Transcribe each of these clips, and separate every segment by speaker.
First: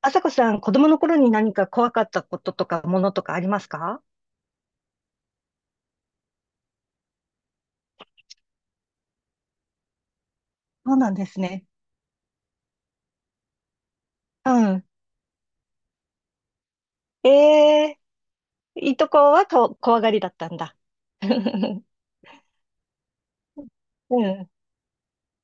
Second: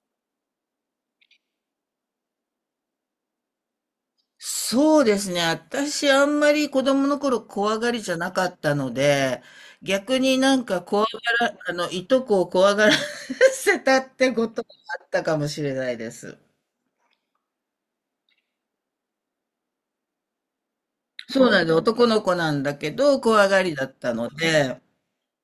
Speaker 1: あさこさん、子供の頃に何か怖かったこととか、ものとかありますか？
Speaker 2: そうですね。私、あんまり子供の頃怖がりじゃなかったので、逆になんか
Speaker 1: そう
Speaker 2: 怖が
Speaker 1: なんです
Speaker 2: ら、
Speaker 1: ね。
Speaker 2: あの、いとこを怖がら せたってこ
Speaker 1: う
Speaker 2: とが
Speaker 1: ん。
Speaker 2: あったかもしれないです。
Speaker 1: えいとこはこ怖がりだったんだ。
Speaker 2: そうなんです。男の子なんだけど、怖がりだった
Speaker 1: う
Speaker 2: の
Speaker 1: ん。
Speaker 2: で、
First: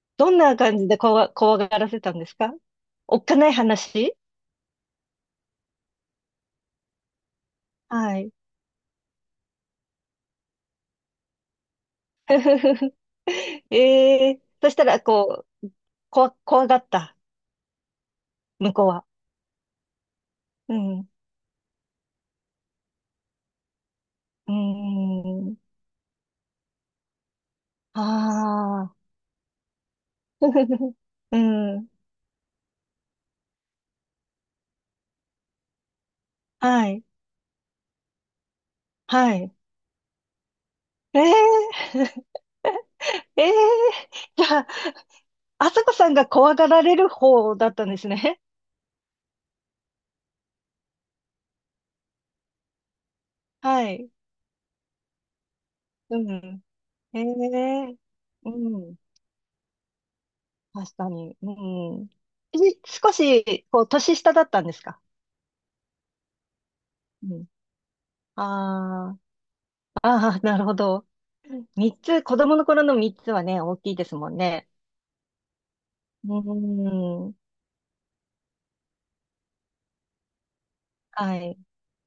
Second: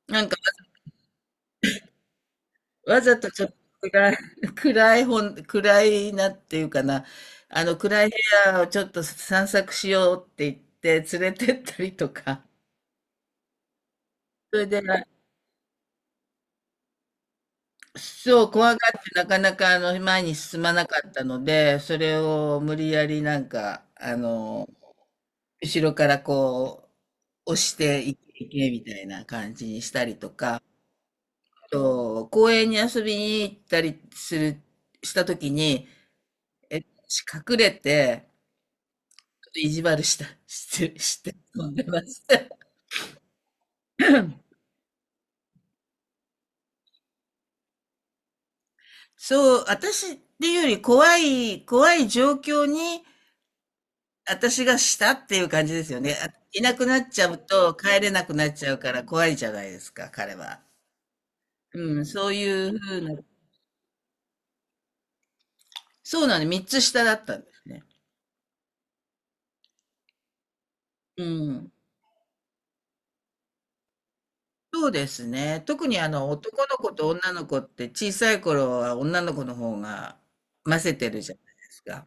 Speaker 2: なん
Speaker 1: ど
Speaker 2: か
Speaker 1: んな感じで怖がらせたんですか？
Speaker 2: わざ
Speaker 1: おっ
Speaker 2: と
Speaker 1: か
Speaker 2: ちょっ
Speaker 1: ない
Speaker 2: と暗い、
Speaker 1: 話。
Speaker 2: 暗い本、暗いなっていうかな、暗い部
Speaker 1: はい。
Speaker 2: 屋をちょっと散策しようって言って連れてったりとか、それ
Speaker 1: そし
Speaker 2: で、
Speaker 1: たら、こう、怖がった、
Speaker 2: そう、怖
Speaker 1: 向
Speaker 2: が
Speaker 1: こう
Speaker 2: っ
Speaker 1: は。
Speaker 2: てなかなか前に進ま
Speaker 1: う
Speaker 2: なか
Speaker 1: ん。う
Speaker 2: ったので、それを無理やりなんか、
Speaker 1: ーん。
Speaker 2: 後ろからこう、押し
Speaker 1: あ
Speaker 2: ていけ、いけみ
Speaker 1: あ。
Speaker 2: たいな感じにしたりとか、
Speaker 1: う
Speaker 2: あ
Speaker 1: ん。
Speaker 2: と、公園に遊びに行ったりする、したときに、
Speaker 1: はい。
Speaker 2: 隠れて、
Speaker 1: は
Speaker 2: ちょっ
Speaker 1: い。
Speaker 2: と意地悪した、して、し
Speaker 1: えー
Speaker 2: て飛んでました。
Speaker 1: ええ じゃあ、あさこさんが怖がられる方だったんですね。
Speaker 2: そう、私っていうより怖い、怖い状況に、
Speaker 1: はい。
Speaker 2: 私がしたっていう感じですよね。
Speaker 1: う
Speaker 2: い
Speaker 1: ん。
Speaker 2: なくなっ
Speaker 1: え
Speaker 2: ちゃうと
Speaker 1: え、
Speaker 2: 帰れなくな
Speaker 1: う
Speaker 2: っちゃうか
Speaker 1: ん。
Speaker 2: ら怖いじゃないですか、彼は。
Speaker 1: 確かに。う
Speaker 2: うん、
Speaker 1: ん。
Speaker 2: そう
Speaker 1: え
Speaker 2: いうふう
Speaker 1: 少
Speaker 2: な、
Speaker 1: し、こう、年下だったんですか？
Speaker 2: そうなの、3つ下だっ
Speaker 1: う
Speaker 2: たんで
Speaker 1: ん。
Speaker 2: すね。
Speaker 1: ああ、ああ、なるほど。
Speaker 2: うん。
Speaker 1: 三つ、子供の頃の三つはね、大きいですもんね。
Speaker 2: そうですね。特にあの
Speaker 1: う
Speaker 2: 男の子と女
Speaker 1: ん。
Speaker 2: の子って小さい頃は女の子の方が混ぜてるじゃ
Speaker 1: は
Speaker 2: ない
Speaker 1: い。
Speaker 2: ですか。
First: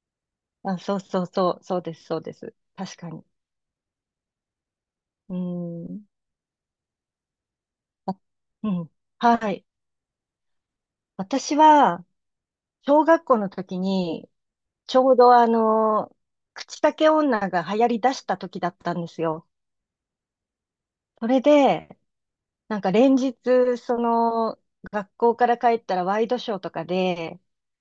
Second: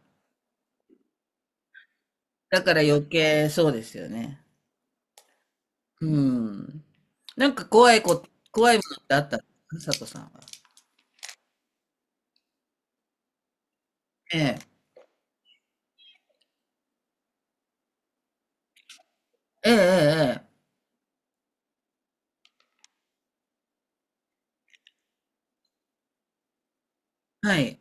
Speaker 1: あ、そうそうそう、そうです、そうです。
Speaker 2: だから
Speaker 1: 確
Speaker 2: 余
Speaker 1: かに。
Speaker 2: 計そうですよね。
Speaker 1: う
Speaker 2: う
Speaker 1: ん。
Speaker 2: ん。なんか怖いこ
Speaker 1: あ、
Speaker 2: とっ
Speaker 1: うん。
Speaker 2: てあったんで
Speaker 1: はい。
Speaker 2: すか佐藤さんは。
Speaker 1: 私は、小学校の時に、
Speaker 2: ええ。
Speaker 1: ちょうどあの、口裂け女が流行り出した時だったんですよ。
Speaker 2: えええええ
Speaker 1: それで、なんか連日、その、学校から帰ったらワイドショーとかで、
Speaker 2: え。はい。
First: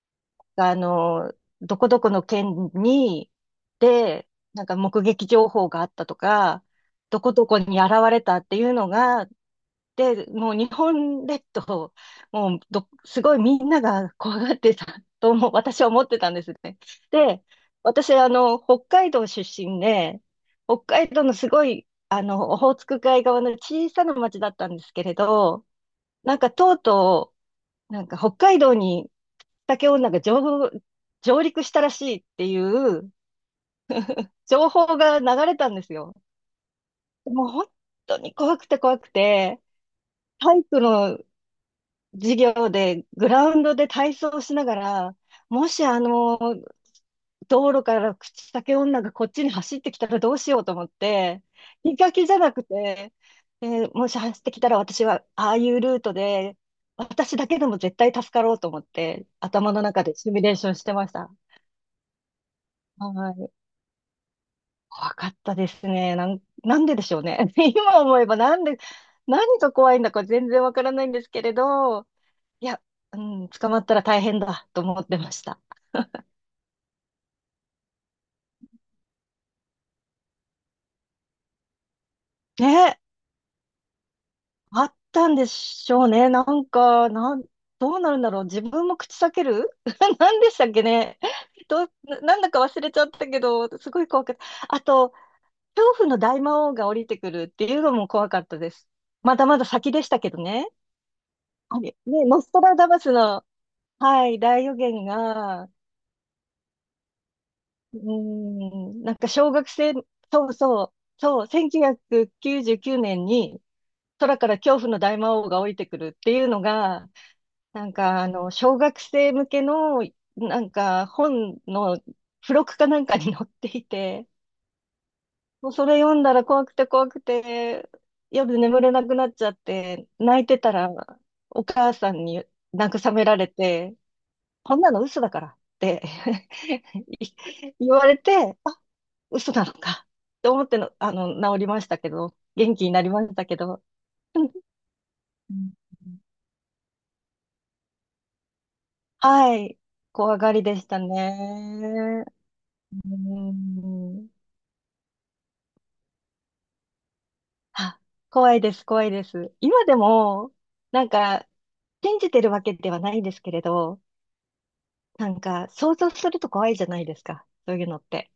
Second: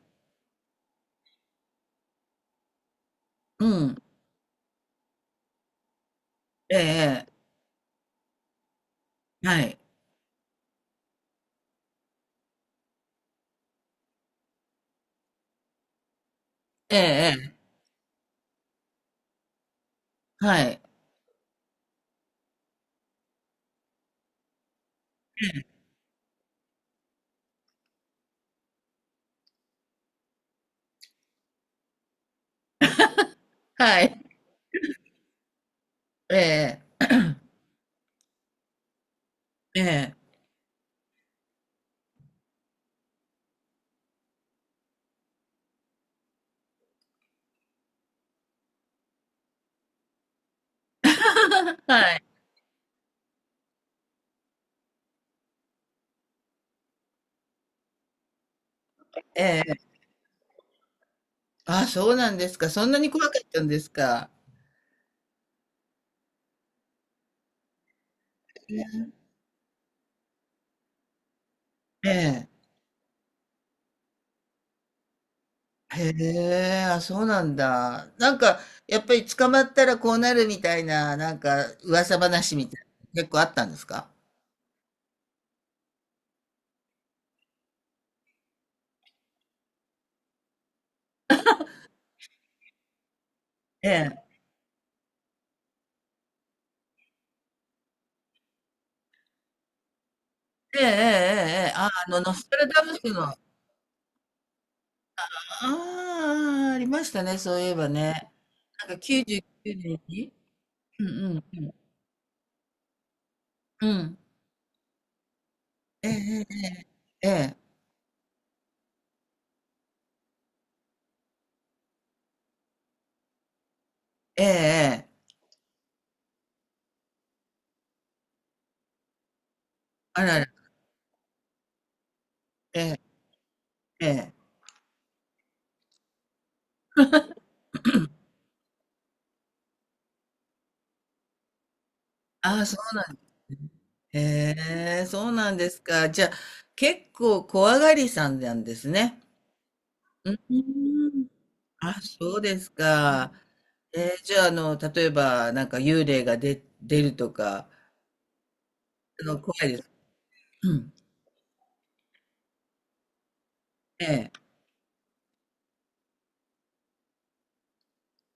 Speaker 1: あの、どこどこの県に、
Speaker 2: うん。
Speaker 1: で、なんか目撃情報があったとか、ど
Speaker 2: え
Speaker 1: こ
Speaker 2: え
Speaker 1: どこに現れたっていうのが、
Speaker 2: ええ。はい。
Speaker 1: で、もう日本列島、もうど、すごいみんなが怖がってたとも私は思ってたんですね。
Speaker 2: え
Speaker 1: で、
Speaker 2: ええ
Speaker 1: 私、あの、北海道出身で、
Speaker 2: え、は
Speaker 1: 北
Speaker 2: い。
Speaker 1: 海道のすごい、あの、オホーツク海側の小さな町だったんですけれど、なんかとうとう、なんか北海道に竹女が上陸したらしいっていう
Speaker 2: はい。
Speaker 1: 情報が流れたんですよ。
Speaker 2: ええ、
Speaker 1: もう本当に怖くて怖くて、
Speaker 2: ええ。
Speaker 1: 体育の授業でグラウンドで体操をしながら、もしあの、道路から口裂け女がこっちに走ってきたらどうしようと思って、見か
Speaker 2: は
Speaker 1: けじ
Speaker 2: い。
Speaker 1: ゃなくて、もし走ってきたら私はああいうルートで、私だけでも絶対助かろうと思って、
Speaker 2: え
Speaker 1: 頭の
Speaker 2: え。
Speaker 1: 中でシミュレーションしてました。
Speaker 2: あ、そうなんですか。そんなに怖か
Speaker 1: は
Speaker 2: っ
Speaker 1: い。
Speaker 2: たんですか。
Speaker 1: 怖かったですね。なんででしょうね。今思えばなんで、
Speaker 2: え
Speaker 1: 何が怖いんだか全然わからないんですけれど、
Speaker 2: え。
Speaker 1: いや、うん、捕まったら大変だと思ってました。
Speaker 2: へえ、あ、そうなんだ。なんか、やっぱり捕まったらこうなるみたいな、なんか、噂話みたい
Speaker 1: ね、
Speaker 2: な、結構あったんですか。
Speaker 1: あったんでしょうね。なんか、どうなるんだろう。自分も口裂ける 何でしたっけね。どう、ななんだか忘れちゃったけど、
Speaker 2: え
Speaker 1: すごい怖
Speaker 2: え。
Speaker 1: かった。あと、恐怖の大魔王が降りてくるっていうのも怖かったです。まだまだ先でしたけどね。
Speaker 2: ええ、ええ、ええ。
Speaker 1: あ
Speaker 2: あ、
Speaker 1: れ、ね、
Speaker 2: ノ
Speaker 1: ノ
Speaker 2: ス
Speaker 1: ス
Speaker 2: ト
Speaker 1: ト
Speaker 2: ラ
Speaker 1: ラ
Speaker 2: ダ
Speaker 1: ダ
Speaker 2: ム
Speaker 1: バ
Speaker 2: ス
Speaker 1: ス
Speaker 2: の、あ
Speaker 1: の、はい、大予言が、う
Speaker 2: あ、ありましたね、そういえば
Speaker 1: ー
Speaker 2: ね。なんか
Speaker 1: ん、なんか
Speaker 2: 99
Speaker 1: 小学生、
Speaker 2: 年に。
Speaker 1: そうそう、
Speaker 2: うんうん
Speaker 1: そう、
Speaker 2: うん。
Speaker 1: 1999年に、
Speaker 2: うん。
Speaker 1: 空から恐怖の大魔王が降りてく
Speaker 2: え
Speaker 1: るってい
Speaker 2: え、ええ、
Speaker 1: うのが、
Speaker 2: ええ。ええ
Speaker 1: なんかあの、小学生向けの、なんか本の付録かなんかに載っていて、
Speaker 2: ええええ。
Speaker 1: もうそれ読んだら怖くて怖くて、夜眠れなくなっちゃって、
Speaker 2: あら
Speaker 1: 泣い
Speaker 2: ら。
Speaker 1: てたらお母さんに
Speaker 2: え
Speaker 1: 慰
Speaker 2: え、
Speaker 1: められて、
Speaker 2: ええ。
Speaker 1: こんなの嘘だからって い言われて、あ、嘘なのか、と思っての、あの、治りましたけど、
Speaker 2: ああ、
Speaker 1: 元
Speaker 2: そ
Speaker 1: 気に
Speaker 2: う
Speaker 1: な
Speaker 2: な
Speaker 1: り
Speaker 2: ん
Speaker 1: ました
Speaker 2: で
Speaker 1: け
Speaker 2: すね。
Speaker 1: ど。うん、
Speaker 2: へえ、そうなんですか。じゃあ、結構怖がりさんなんですね。
Speaker 1: はい。
Speaker 2: うー
Speaker 1: 怖がりでした
Speaker 2: ん。あ、
Speaker 1: ね。
Speaker 2: そうです
Speaker 1: う
Speaker 2: か。えー、
Speaker 1: ん。
Speaker 2: じゃあ、例えば、なんか幽霊がで出るとか、
Speaker 1: あ、怖いです、怖いで
Speaker 2: 怖
Speaker 1: す。
Speaker 2: いで
Speaker 1: 今
Speaker 2: す。
Speaker 1: でも、
Speaker 2: うん。
Speaker 1: なんか、信じてるわけではないんですけれど、
Speaker 2: ええ。
Speaker 1: なんか、想像すると怖いじゃないですか、そういうのって。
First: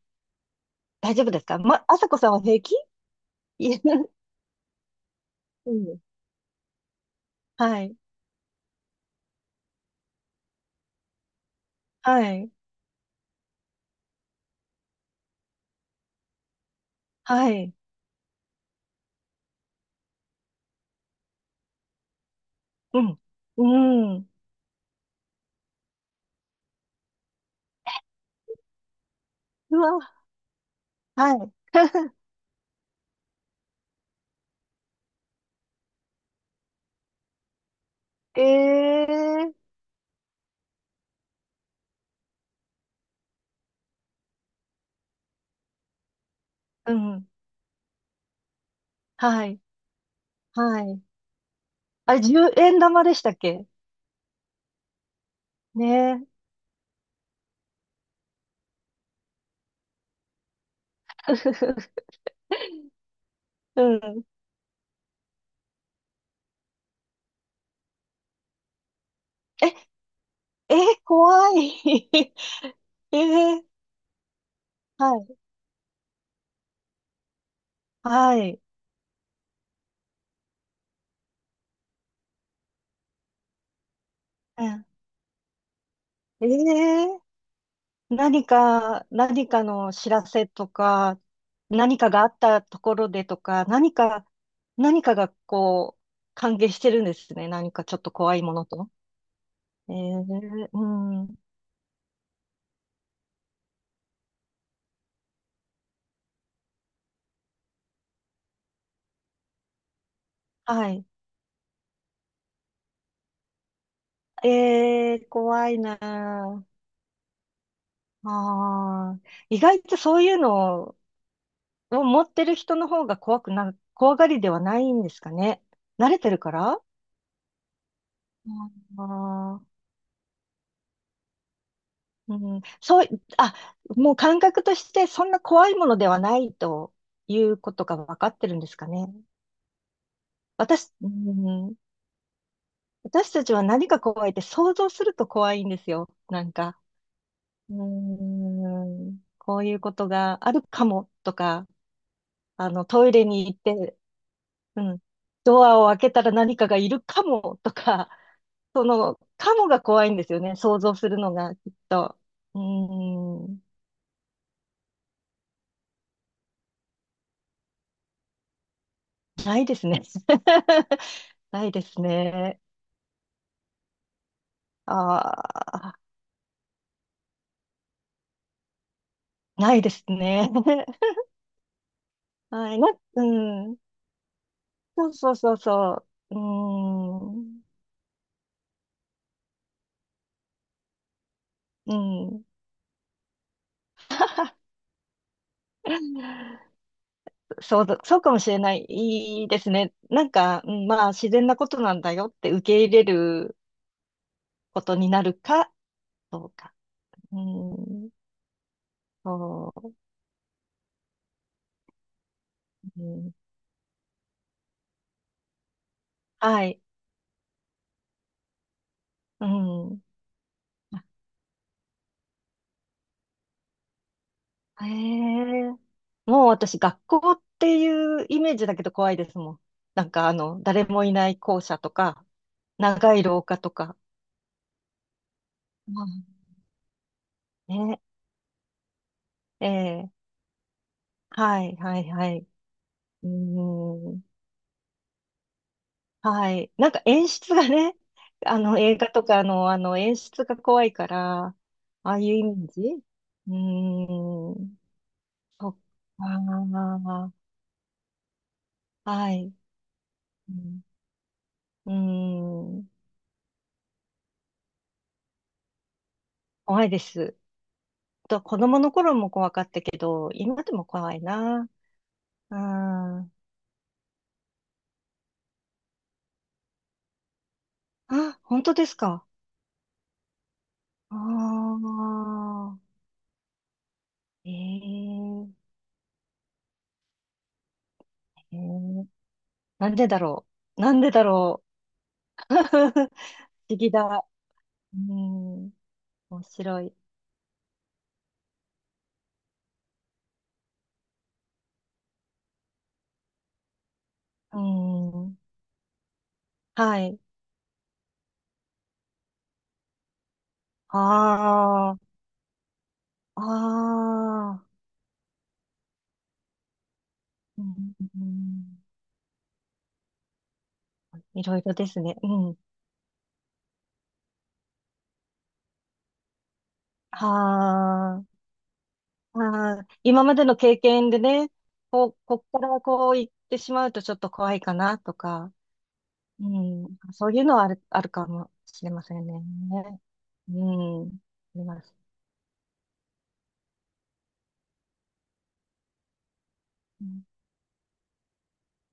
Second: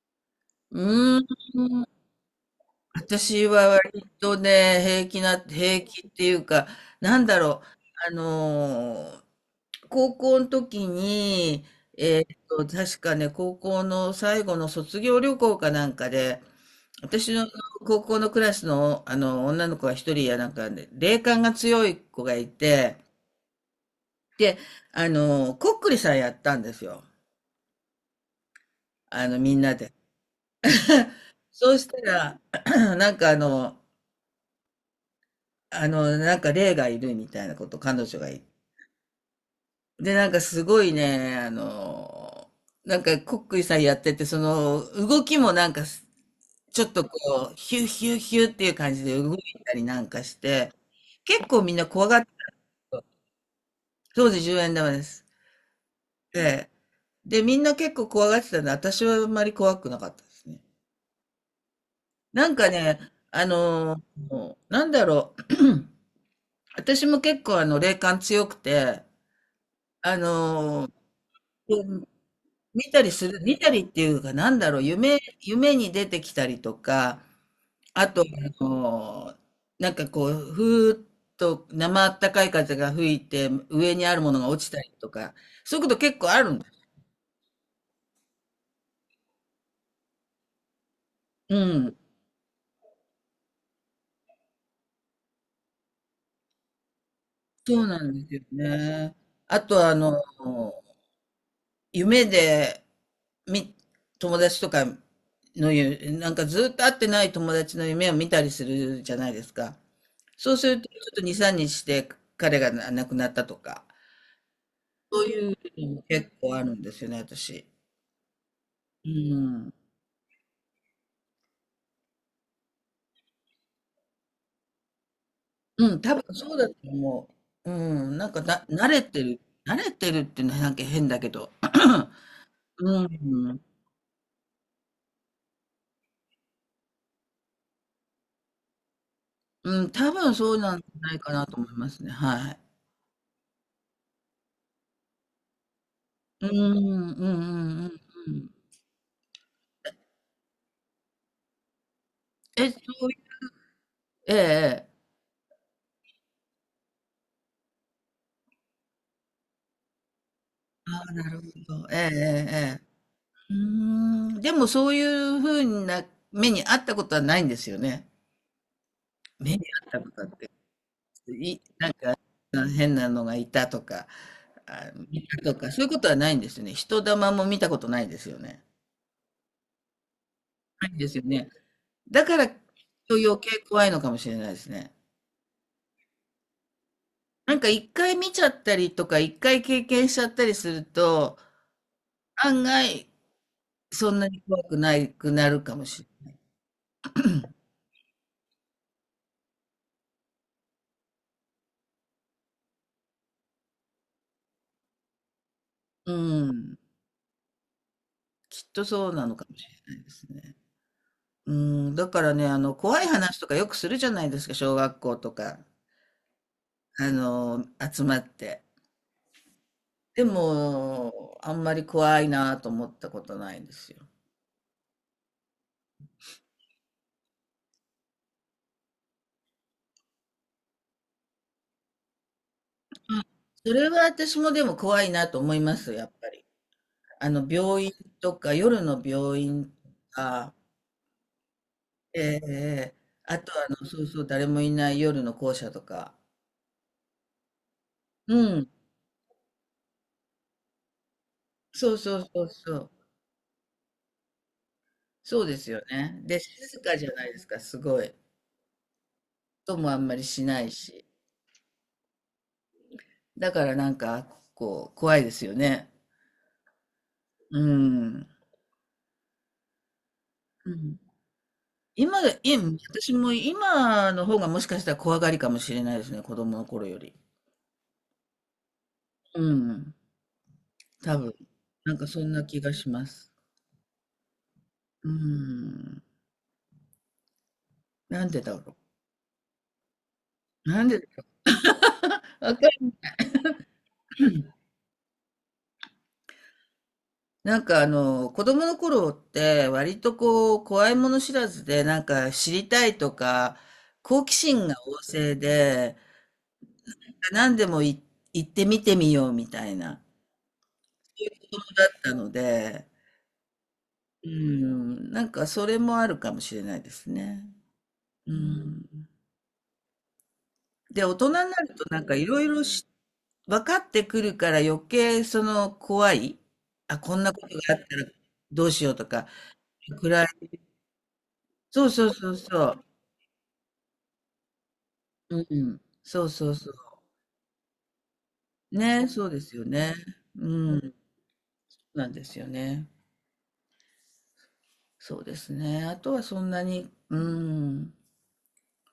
Speaker 2: う
Speaker 1: 大
Speaker 2: ー
Speaker 1: 丈夫ですか？ま、あ
Speaker 2: ん。
Speaker 1: さこさんは平気？
Speaker 2: 私は
Speaker 1: いや、
Speaker 2: 割とね、
Speaker 1: う
Speaker 2: 平
Speaker 1: ん。
Speaker 2: 気っていうか、なんだろう。
Speaker 1: はい。
Speaker 2: あのー高校の時に、
Speaker 1: はい。
Speaker 2: 確かね、高校の最後の卒業旅行かなんかで、私の
Speaker 1: はい。
Speaker 2: 高校のクラスの、あの女の子が一人やなんかで霊感が強い子がいて、
Speaker 1: うん。うん。
Speaker 2: で、こっくりさんやったんですよ。あの、みんな
Speaker 1: う
Speaker 2: で。
Speaker 1: わ。は
Speaker 2: そうしたら、なんかあの、なんか霊がいるみたいなこと、彼女が言っ
Speaker 1: い。
Speaker 2: て。
Speaker 1: ええー、
Speaker 2: で、なんかすごいね、なんか、こっくりさんやってて、その、動きもなんか、ちょっ
Speaker 1: う
Speaker 2: と
Speaker 1: ん。
Speaker 2: こう、ヒューヒューヒューっていう感じで動い
Speaker 1: はい。
Speaker 2: たりなんかして、
Speaker 1: はい。
Speaker 2: 結構みんな怖
Speaker 1: あ
Speaker 2: が
Speaker 1: れ、
Speaker 2: って、
Speaker 1: 10円玉でしたっけ？
Speaker 2: 当時10円玉です。
Speaker 1: ねえ。
Speaker 2: で、で、みんな結構怖がってたんで、私はあんまり怖くなかったですね。なんかね、あ
Speaker 1: う
Speaker 2: の
Speaker 1: ん。
Speaker 2: なんだろう、私も結構霊感強くて、
Speaker 1: え、
Speaker 2: あ
Speaker 1: え、
Speaker 2: のー
Speaker 1: 怖い。
Speaker 2: うん、
Speaker 1: え
Speaker 2: 見
Speaker 1: ー、
Speaker 2: たりっていうか、なんだろう、
Speaker 1: はい、
Speaker 2: 夢に出てきたりとか、あと、
Speaker 1: はい。
Speaker 2: なんかこう、ふーっと生あったかい風が吹いて、上にあるものが落ちた
Speaker 1: う
Speaker 2: りとか、そういうこと結構あ
Speaker 1: ん、
Speaker 2: るんです。
Speaker 1: えー、何か、何かの知らせとか、
Speaker 2: うん。
Speaker 1: 何かがあったところでとか、何か、何かがこう、関係してるんですね、何
Speaker 2: そ
Speaker 1: か
Speaker 2: う
Speaker 1: ちょ
Speaker 2: な
Speaker 1: っと
Speaker 2: んです
Speaker 1: 怖
Speaker 2: よ
Speaker 1: いものと。
Speaker 2: ね。あと、
Speaker 1: えー、うん、
Speaker 2: 夢で、み、友達とかの夢、なんかずっと会ってない友達の夢を見たりするじゃないですか。そうすると、
Speaker 1: は
Speaker 2: ちょ
Speaker 1: い。
Speaker 2: っと2、3日して彼が亡くなったとか、
Speaker 1: え
Speaker 2: そう
Speaker 1: ー、
Speaker 2: いう
Speaker 1: 怖い
Speaker 2: の
Speaker 1: な
Speaker 2: も結構あ
Speaker 1: あ。
Speaker 2: るんですよね、私。う
Speaker 1: ああ、意
Speaker 2: ん。
Speaker 1: 外とそういうのを持ってる人の方が怖くな、怖がりではないんですかね。
Speaker 2: うん、
Speaker 1: 慣
Speaker 2: 多
Speaker 1: れて
Speaker 2: 分
Speaker 1: るか
Speaker 2: そうだと
Speaker 1: ら。
Speaker 2: 思う。うん、なんかだ、慣れ
Speaker 1: あ
Speaker 2: てる、
Speaker 1: ー、
Speaker 2: 慣れてるってなんか変だけど、
Speaker 1: うん、
Speaker 2: う
Speaker 1: そう、あ、
Speaker 2: ん、
Speaker 1: もう感覚としてそんな怖いものではないということが分かってるんですかね。
Speaker 2: うん、多分そうなんじ
Speaker 1: 私、
Speaker 2: ゃ
Speaker 1: う
Speaker 2: ないかなと思い
Speaker 1: ん、
Speaker 2: ますね、はい。
Speaker 1: 私たちは何が怖いって想像すると怖いんですよ。な
Speaker 2: うん、う
Speaker 1: んか、
Speaker 2: ん、うん、
Speaker 1: う
Speaker 2: うん、うん。
Speaker 1: ん、こういうことがあるかもとか、
Speaker 2: え、
Speaker 1: あの、ト
Speaker 2: そう
Speaker 1: イ
Speaker 2: い
Speaker 1: レに行って、
Speaker 2: ええ、
Speaker 1: う
Speaker 2: ええ。
Speaker 1: ん、ドアを開けたら何かがいるかもとか、その、カモが怖いんですよね、想像
Speaker 2: あ
Speaker 1: す
Speaker 2: あ、
Speaker 1: る
Speaker 2: な
Speaker 1: の
Speaker 2: る
Speaker 1: が、きっ
Speaker 2: ほど。ええ、え
Speaker 1: と。う
Speaker 2: え、ええ。
Speaker 1: ー
Speaker 2: うー
Speaker 1: ん。
Speaker 2: ん、でもそういう風な目にあったことはないんですよね。目
Speaker 1: な
Speaker 2: に
Speaker 1: いで
Speaker 2: あ
Speaker 1: す
Speaker 2: った
Speaker 1: ね。
Speaker 2: ことって、
Speaker 1: ないで
Speaker 2: なん
Speaker 1: す
Speaker 2: か
Speaker 1: ね。
Speaker 2: 変なのがいたとか、あ、見た
Speaker 1: あ
Speaker 2: とか、そういうこ
Speaker 1: あ、
Speaker 2: とはないんですよね。人玉も見たことないですよね。
Speaker 1: ないですね。
Speaker 2: ないんです よね。だから、きっ
Speaker 1: はい。な、
Speaker 2: と
Speaker 1: う
Speaker 2: 余計
Speaker 1: ん。
Speaker 2: 怖いのかもしれないですね。
Speaker 1: そうそうそうそう。うー
Speaker 2: なん
Speaker 1: ん。
Speaker 2: か1回見ちゃったりとか、1回経験しちゃったりすると、
Speaker 1: うん。
Speaker 2: 案外そんなに怖くないくなるかもしれない
Speaker 1: そうだ、そうかもしれない。いいですね。なんか、うん、まあ、自然なことなんだよって受け入れることになるか
Speaker 2: う
Speaker 1: どうか。
Speaker 2: ん、
Speaker 1: うん。
Speaker 2: きっとそうなのかもし
Speaker 1: そ
Speaker 2: れないですね。うん、だからね、
Speaker 1: う。
Speaker 2: 怖
Speaker 1: う
Speaker 2: い
Speaker 1: ん、
Speaker 2: 話とかよくするじゃないですか、小学校とか、
Speaker 1: はい。
Speaker 2: あの、集まって。
Speaker 1: うん。
Speaker 2: でも、あんまり怖いなと思ったことないんですよ。
Speaker 1: へえ。もう私、学校っていうイメージだけど怖いですもん。なんかあの、誰もいない校舎とか、長い廊下と
Speaker 2: それ
Speaker 1: か。
Speaker 2: は私もでも怖いなと思います、や
Speaker 1: う
Speaker 2: っぱ
Speaker 1: ん、
Speaker 2: り。病院
Speaker 1: ね。
Speaker 2: とか、夜の病院
Speaker 1: え
Speaker 2: と
Speaker 1: え、
Speaker 2: か、
Speaker 1: はい、はい、
Speaker 2: え
Speaker 1: は
Speaker 2: え
Speaker 1: い。
Speaker 2: ええ、
Speaker 1: う
Speaker 2: あとそう
Speaker 1: ー
Speaker 2: そ
Speaker 1: ん。
Speaker 2: う、誰もいない夜の校舎とか。
Speaker 1: はい。なんか演出がね、
Speaker 2: う
Speaker 1: あ
Speaker 2: ん、
Speaker 1: の、映画とかの、あの、演出が怖いから、あ
Speaker 2: そうそ
Speaker 1: あいう
Speaker 2: うそ
Speaker 1: イ
Speaker 2: う
Speaker 1: メー
Speaker 2: そ
Speaker 1: ジ。
Speaker 2: う。
Speaker 1: うーん。
Speaker 2: そうで
Speaker 1: そ
Speaker 2: す
Speaker 1: っ
Speaker 2: よね。で、静かじゃない
Speaker 1: か。
Speaker 2: ですか、すごい。
Speaker 1: はい。
Speaker 2: 音もあんまりし
Speaker 1: う
Speaker 2: ない
Speaker 1: ん。
Speaker 2: し。
Speaker 1: うーん。
Speaker 2: だからなんか、こう、怖いですよね。
Speaker 1: 怖いです。
Speaker 2: うん。
Speaker 1: と子供の頃も怖かったけど、今
Speaker 2: う
Speaker 1: でも
Speaker 2: ん。
Speaker 1: 怖いな。
Speaker 2: 今が、
Speaker 1: う
Speaker 2: い私も
Speaker 1: ん。
Speaker 2: 今の方がもしかしたら怖がりかもしれないですね、子供の頃より。
Speaker 1: あ、本当ですか？
Speaker 2: うん、
Speaker 1: あ
Speaker 2: 多分。なんかそんな気が
Speaker 1: あ、
Speaker 2: します。
Speaker 1: え
Speaker 2: うー
Speaker 1: ー、
Speaker 2: ん。なんでだ
Speaker 1: え
Speaker 2: ろ
Speaker 1: ー、なんでだろ
Speaker 2: う。
Speaker 1: う。
Speaker 2: なん
Speaker 1: なん
Speaker 2: で、
Speaker 1: でだろう。
Speaker 2: わかる。
Speaker 1: 不思議だ。うん、面白い。
Speaker 2: 子供の頃って割とこう、怖いもの知らずで、なんか知りたいとか、好奇
Speaker 1: う
Speaker 2: 心が旺盛
Speaker 1: ん、
Speaker 2: で、
Speaker 1: はい。
Speaker 2: 何でもい行ってみてみようみたいな、そういう子供だっ
Speaker 1: ああ、
Speaker 2: たので、
Speaker 1: あ
Speaker 2: う
Speaker 1: あ、
Speaker 2: ん、なんかそれもあるかもしれないですね。
Speaker 1: うん、う
Speaker 2: う
Speaker 1: ん、
Speaker 2: ん。で、大人に
Speaker 1: い
Speaker 2: な
Speaker 1: ろいろ
Speaker 2: ると
Speaker 1: です
Speaker 2: なんか
Speaker 1: ね。
Speaker 2: い
Speaker 1: う
Speaker 2: ろい
Speaker 1: ん。
Speaker 2: ろし分かってくるから余計その怖い。あ、こん
Speaker 1: は
Speaker 2: なことがあったら
Speaker 1: あ。
Speaker 2: どうしようとか、
Speaker 1: ああ、今
Speaker 2: 暗い。
Speaker 1: までの経験でね、
Speaker 2: そうそ
Speaker 1: こ
Speaker 2: う
Speaker 1: う、
Speaker 2: そう
Speaker 1: こっ
Speaker 2: そ
Speaker 1: から
Speaker 2: う。
Speaker 1: こう行ってしまうとちょっと怖いかなと
Speaker 2: う
Speaker 1: か、
Speaker 2: ん。そう
Speaker 1: う
Speaker 2: そうそ
Speaker 1: ん、そういうのはある、あるかも
Speaker 2: う。
Speaker 1: しれま
Speaker 2: ね、
Speaker 1: せ
Speaker 2: そ
Speaker 1: ん
Speaker 2: う
Speaker 1: ね。
Speaker 2: ですよね。う
Speaker 1: う
Speaker 2: ん。
Speaker 1: ん、あります。
Speaker 2: なんですよね。そうですね。あとはそんなに、
Speaker 1: う
Speaker 2: う
Speaker 1: ん、
Speaker 2: ん。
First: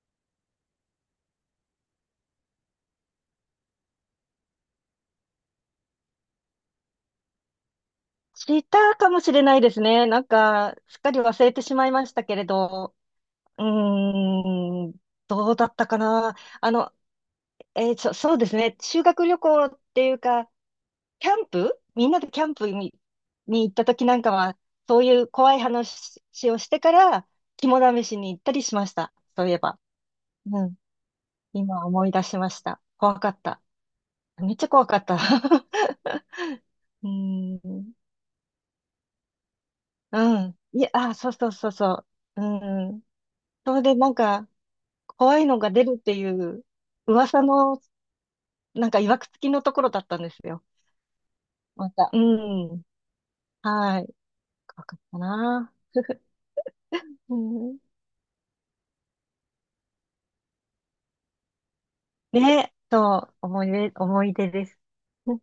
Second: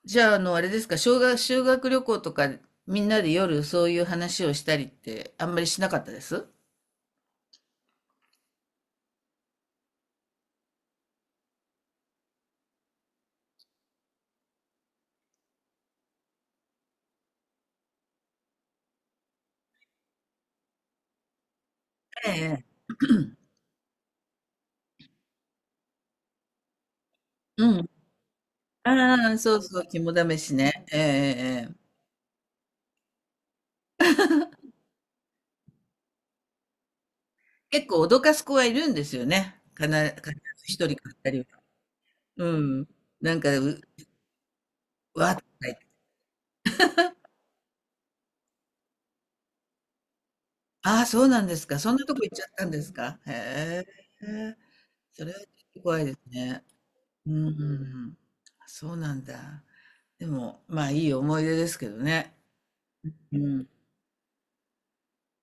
Speaker 2: じゃあ、あれですか、修学旅行とか、みんなで夜そういう話をしたりって、あんまりしなかったです
Speaker 1: したかもしれないですね。なんか、すっかり忘れてしまいましたけれど、うーん、どうだったかな。あの、えー、そうですね。修学旅行っていうか、キャンプ、みんなで
Speaker 2: え
Speaker 1: キャン
Speaker 2: え。
Speaker 1: プに、に行った時なんかは、そういう怖い話をしてから、
Speaker 2: う
Speaker 1: 肝
Speaker 2: ん。
Speaker 1: 試しに行ったりしました、
Speaker 2: ああ、
Speaker 1: そうい
Speaker 2: そ
Speaker 1: え
Speaker 2: う
Speaker 1: ば。
Speaker 2: そう、肝試し
Speaker 1: う
Speaker 2: ね。
Speaker 1: ん。
Speaker 2: ええええ。ええ。
Speaker 1: 今思い出しました。怖かった。めっちゃ怖かった。うー
Speaker 2: 結
Speaker 1: ん。
Speaker 2: 構脅かす子はいるんですよね。かな、必ず
Speaker 1: うん。
Speaker 2: 一
Speaker 1: いや、
Speaker 2: 人か
Speaker 1: あ、そ
Speaker 2: 二
Speaker 1: う
Speaker 2: 人
Speaker 1: そう
Speaker 2: は。
Speaker 1: そうそう。
Speaker 2: うん。
Speaker 1: うん。
Speaker 2: なんか、
Speaker 1: そ
Speaker 2: う、
Speaker 1: れでなんか、
Speaker 2: わーっ
Speaker 1: 怖
Speaker 2: て
Speaker 1: いの
Speaker 2: 書
Speaker 1: が
Speaker 2: い
Speaker 1: 出
Speaker 2: て。
Speaker 1: るっていう、噂の、なんか、いわくつきのところだったんですよ。
Speaker 2: ああ、そうなんですか。
Speaker 1: ま
Speaker 2: そんな
Speaker 1: た。
Speaker 2: と
Speaker 1: う
Speaker 2: こ行っちゃったんで
Speaker 1: ん。
Speaker 2: すか。へえ。
Speaker 1: はい。怖かった
Speaker 2: それはちょっ
Speaker 1: な。
Speaker 2: と怖いですね。う
Speaker 1: うん。
Speaker 2: ん。そうなんだ。でも、まあいい思い出ですけどね。
Speaker 1: ね、そう、
Speaker 2: う
Speaker 1: 思
Speaker 2: ん。
Speaker 1: い出、思い出です。